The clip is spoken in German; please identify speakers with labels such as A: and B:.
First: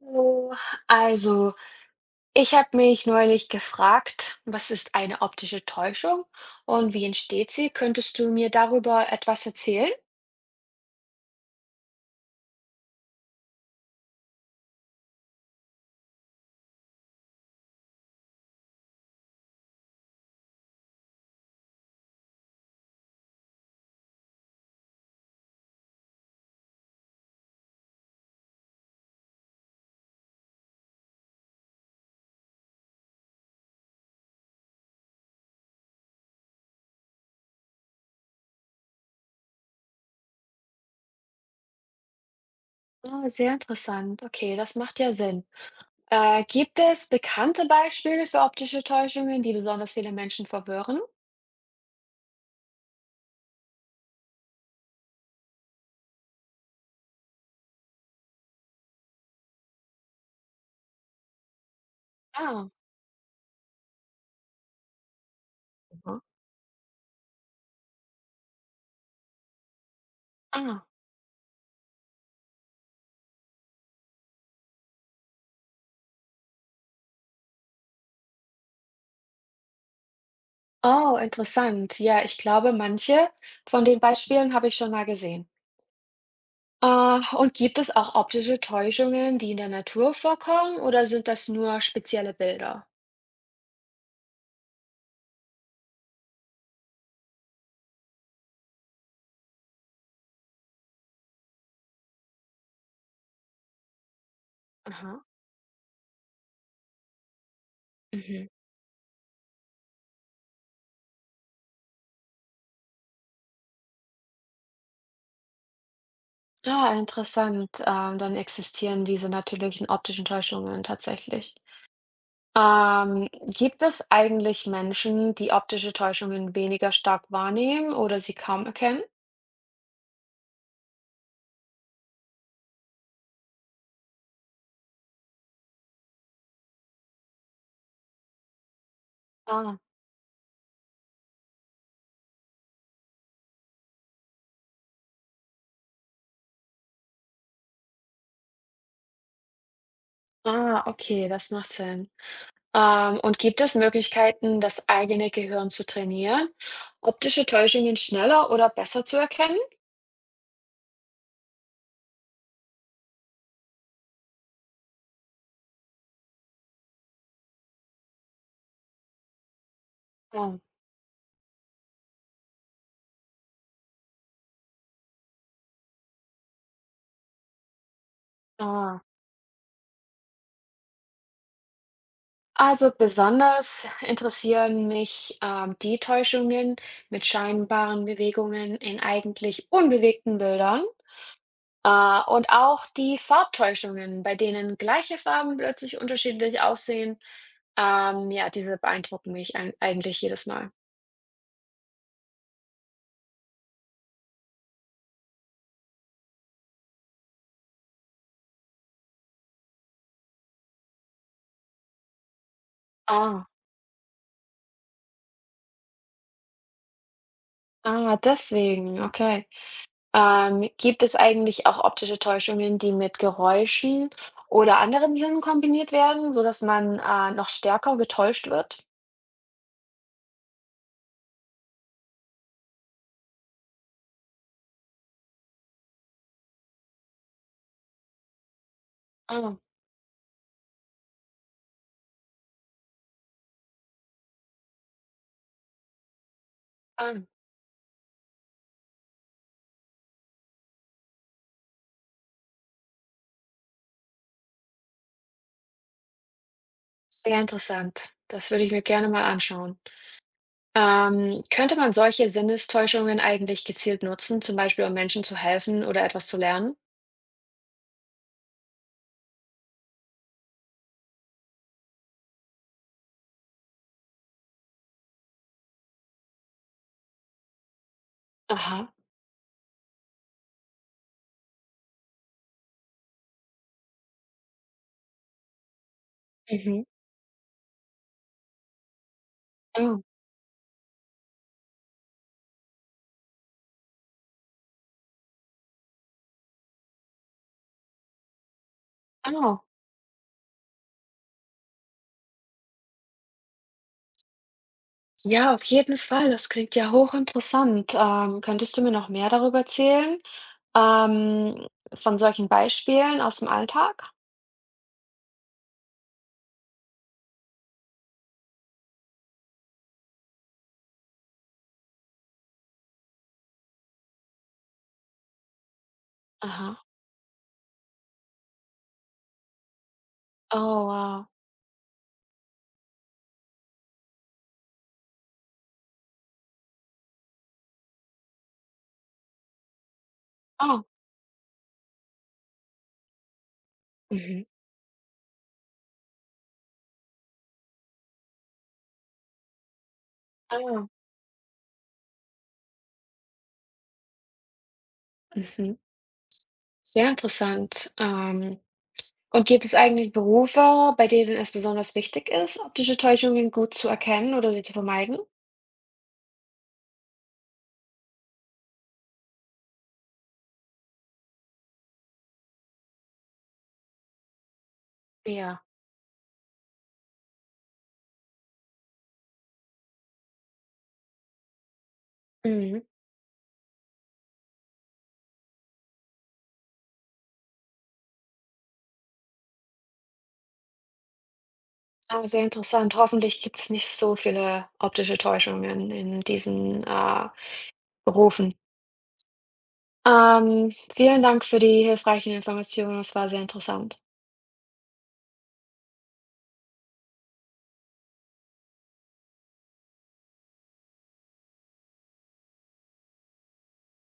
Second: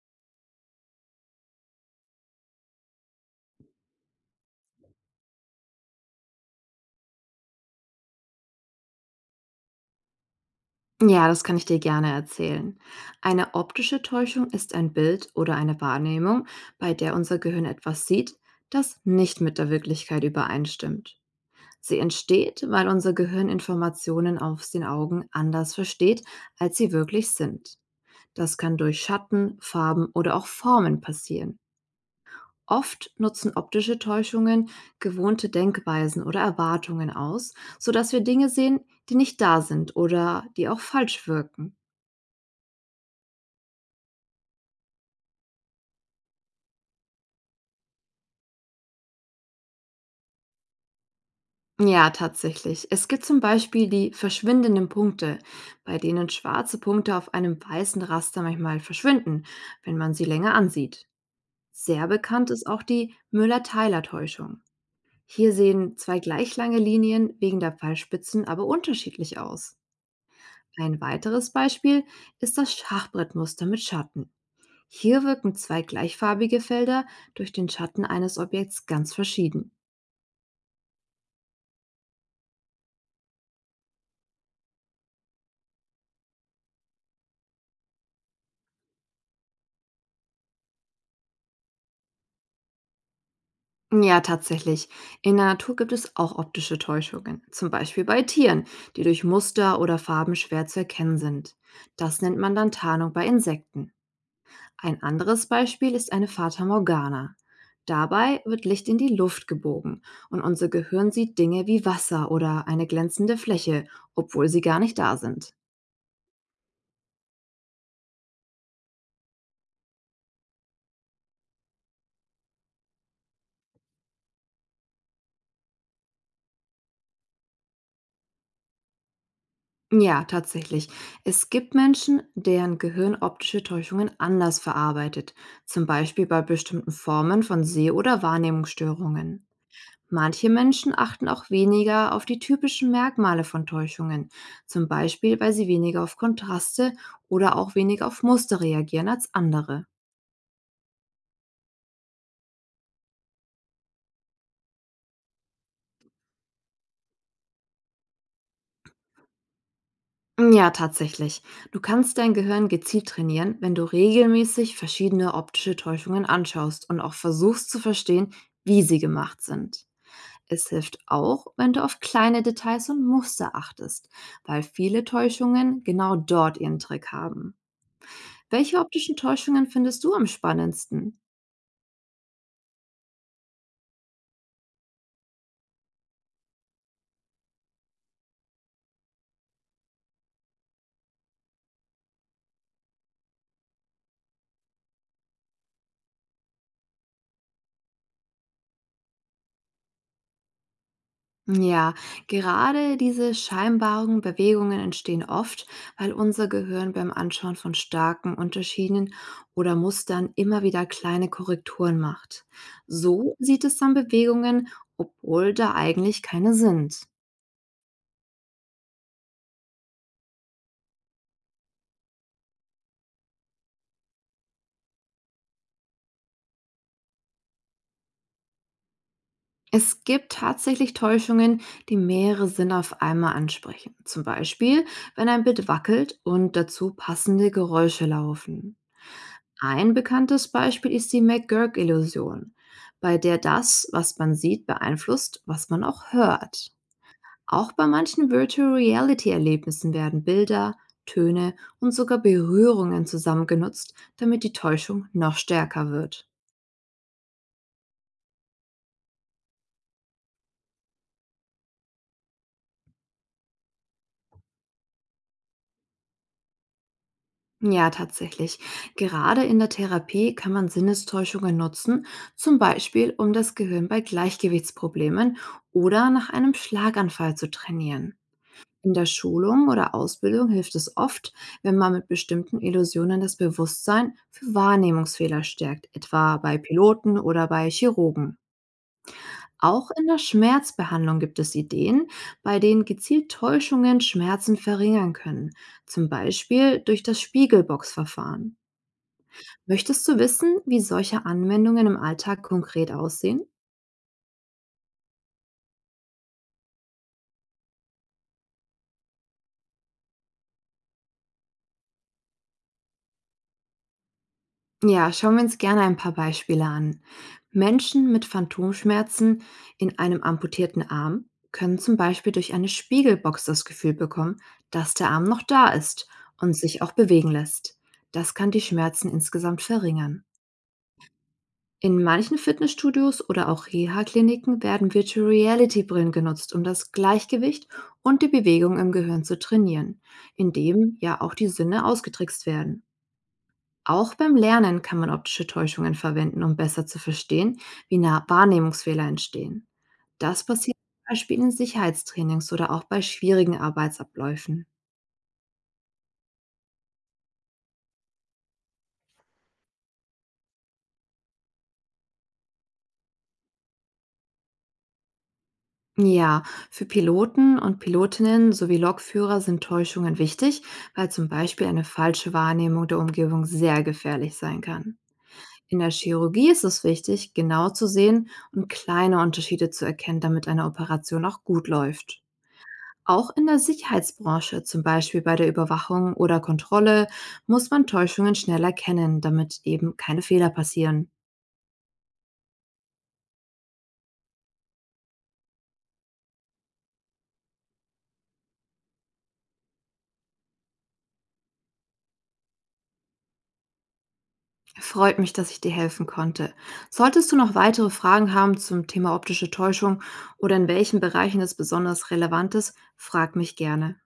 A: Hallo. Also, ich habe mich neulich gefragt, was ist eine optische Täuschung und wie entsteht sie? Könntest du mir darüber etwas erzählen?
B: Ja, das kann ich dir gerne erzählen. Eine optische Täuschung ist ein Bild oder eine Wahrnehmung, bei der unser Gehirn etwas sieht, das nicht mit der Wirklichkeit übereinstimmt. Sie entsteht, weil unser Gehirn Informationen aus den Augen anders versteht, als sie wirklich sind. Das kann durch Schatten, Farben oder auch Formen passieren. Oft nutzen optische Täuschungen gewohnte Denkweisen oder Erwartungen aus, sodass wir Dinge sehen, die nicht da sind oder die auch falsch wirken.
A: Ah, sehr interessant. Okay, das macht ja Sinn. Gibt es bekannte Beispiele für optische Täuschungen, die besonders viele Menschen verwirren?
B: Ja, tatsächlich. Es gibt zum Beispiel die verschwindenden Punkte, bei denen schwarze Punkte auf einem weißen Raster manchmal verschwinden, wenn man sie länger ansieht. Sehr bekannt ist
A: Ah,
B: auch die Müller-Teiler-Täuschung. Hier sehen zwei
A: mhm.
B: gleich lange Linien wegen der Pfeilspitzen aber unterschiedlich aus.
A: Ah.
B: Ein weiteres Beispiel ist das Schachbrettmuster mit Schatten. Hier wirken zwei gleichfarbige Felder durch den Schatten eines Objekts ganz verschieden.
A: Oh, interessant. Ja, ich glaube, manche von den Beispielen habe ich schon mal gesehen. Und gibt es auch optische Täuschungen, die in der Natur vorkommen, oder sind das nur spezielle Bilder?
B: Ja, tatsächlich. In der Natur gibt es auch optische Täuschungen, zum Beispiel bei Tieren, die durch Muster oder Farben schwer zu erkennen sind. Das nennt man dann Tarnung bei Insekten. Ein
A: Aha.
B: anderes Beispiel ist eine Fata Morgana. Dabei
A: Mhm.
B: wird Licht in die Luft gebogen und unser Gehirn sieht Dinge wie Wasser oder eine glänzende Fläche, obwohl sie gar nicht da sind.
A: Ah, interessant. Dann existieren diese natürlichen optischen Täuschungen tatsächlich. Ähm, Gibt es eigentlich Menschen, die optische Täuschungen weniger stark wahrnehmen oder sie kaum erkennen?
B: Ja, tatsächlich. Es gibt Menschen, deren Gehirn optische Täuschungen anders verarbeitet, zum Beispiel bei bestimmten Formen von Seh- oder Wahrnehmungsstörungen.
A: Ah,
B: Manche Menschen achten auch weniger auf die typischen Merkmale von Täuschungen, zum Beispiel weil sie weniger auf Kontraste oder auch weniger auf Muster reagieren als andere.
A: ah, okay, das macht Sinn. Und gibt es Möglichkeiten, das eigene Gehirn zu trainieren, optische Täuschungen schneller oder besser zu erkennen?
B: Ja, tatsächlich. Du kannst dein Gehirn gezielt trainieren, wenn du regelmäßig verschiedene optische Täuschungen anschaust und auch versuchst zu verstehen, wie sie gemacht sind.
A: Ah,
B: Es hilft auch, wenn du auf kleine Details und Muster achtest, weil viele Täuschungen genau dort ihren Trick haben. Welche
A: ah.
B: optischen Täuschungen findest du am spannendsten?
A: Also besonders interessieren mich die Täuschungen mit scheinbaren Bewegungen in eigentlich unbewegten Bildern. Und auch die Farbtäuschungen, bei denen gleiche Farben plötzlich unterschiedlich aussehen, ja, diese beeindrucken mich ein eigentlich jedes Mal.
B: Ja, gerade diese scheinbaren Bewegungen entstehen oft, weil unser Gehirn beim Anschauen von starken Unterschieden oder Mustern immer wieder kleine Korrekturen macht. So
A: Ah,
B: sieht es dann Bewegungen, obwohl da eigentlich keine sind.
A: ah, deswegen, okay. Gibt es eigentlich auch optische Täuschungen, die mit Geräuschen oder anderen Sinnen kombiniert werden, sodass man, noch stärker getäuscht wird?
B: Es gibt tatsächlich Täuschungen, die mehrere Sinne auf einmal ansprechen. Zum Beispiel, wenn ein Bild wackelt und dazu passende Geräusche laufen.
A: Ah,
B: Ein bekanntes Beispiel ist die McGurk-Illusion, bei der das, was man sieht, beeinflusst, was man auch hört.
A: ah,
B: Auch bei manchen Virtual Reality-Erlebnissen werden Bilder, Töne und sogar Berührungen zusammengenutzt, damit die Täuschung noch stärker wird.
A: sehr interessant. Das würde ich mir gerne mal anschauen. Könnte man solche Sinnestäuschungen eigentlich gezielt nutzen, zum Beispiel um Menschen zu helfen oder etwas zu lernen?
B: Ja, tatsächlich. Gerade in der Therapie kann man Sinnestäuschungen nutzen, zum Beispiel um das Gehirn bei Gleichgewichtsproblemen oder nach einem Schlaganfall zu trainieren.
A: Aha.
B: In der Schulung oder Ausbildung hilft es oft, wenn man mit bestimmten Illusionen das Bewusstsein für Wahrnehmungsfehler stärkt, etwa bei
A: Mhm.
B: Piloten oder bei Chirurgen. Auch
A: Oh,
B: in der Schmerzbehandlung gibt es Ideen, bei denen gezielt Täuschungen Schmerzen verringern können, zum Beispiel durch das Spiegelbox-Verfahren.
A: oh.
B: Möchtest du wissen, wie solche Anwendungen im Alltag konkret aussehen?
A: Ja, auf jeden Fall. Das klingt ja hochinteressant. Könntest du mir noch mehr darüber erzählen? Ähm, von solchen Beispielen aus dem Alltag?
B: Ja, schauen wir uns gerne ein paar Beispiele an. Menschen mit Phantomschmerzen in einem amputierten Arm können zum Beispiel durch eine Spiegelbox das Gefühl bekommen, dass der Arm noch da ist und sich
A: Aha.
B: auch bewegen lässt. Das kann die Schmerzen insgesamt verringern.
A: Oh, wow.
B: In manchen Fitnessstudios oder auch Reha-Kliniken werden Virtual Reality-Brillen genutzt, um das Gleichgewicht und die Bewegung im Gehirn zu trainieren,
A: Oh.
B: indem ja auch die Sinne ausgetrickst werden. Auch beim
A: Mhm.
B: Lernen kann man optische Täuschungen verwenden, um besser zu verstehen, wie nah Wahrnehmungsfehler entstehen. Das passiert
A: Oh.
B: zum Beispiel in Sicherheitstrainings oder auch bei schwierigen Arbeitsabläufen.
A: Mhm. Sehr interessant. Und gibt es eigentlich Berufe, bei denen es besonders wichtig ist, optische Täuschungen gut zu erkennen oder sie zu vermeiden?
B: Ja, für Piloten und Pilotinnen sowie Lokführer sind Täuschungen wichtig, weil zum Beispiel eine falsche Wahrnehmung der Umgebung sehr gefährlich sein kann.
A: Ja.
B: In der Chirurgie ist es wichtig, genau zu sehen und kleine Unterschiede zu erkennen, damit eine Operation auch gut läuft.
A: Mhm.
B: Auch in der Sicherheitsbranche, zum Beispiel bei der Überwachung oder Kontrolle, muss man Täuschungen schnell erkennen, damit eben keine Fehler passieren.
A: Ah, sehr interessant. Hoffentlich gibt es nicht so viele optische Täuschungen in diesen, Berufen. Vielen Dank für die hilfreichen Informationen. Es war sehr interessant.
B: Freut mich, dass ich dir helfen konnte. Solltest du noch weitere Fragen haben zum Thema optische Täuschung oder in welchen Bereichen es besonders relevant ist, frag mich gerne.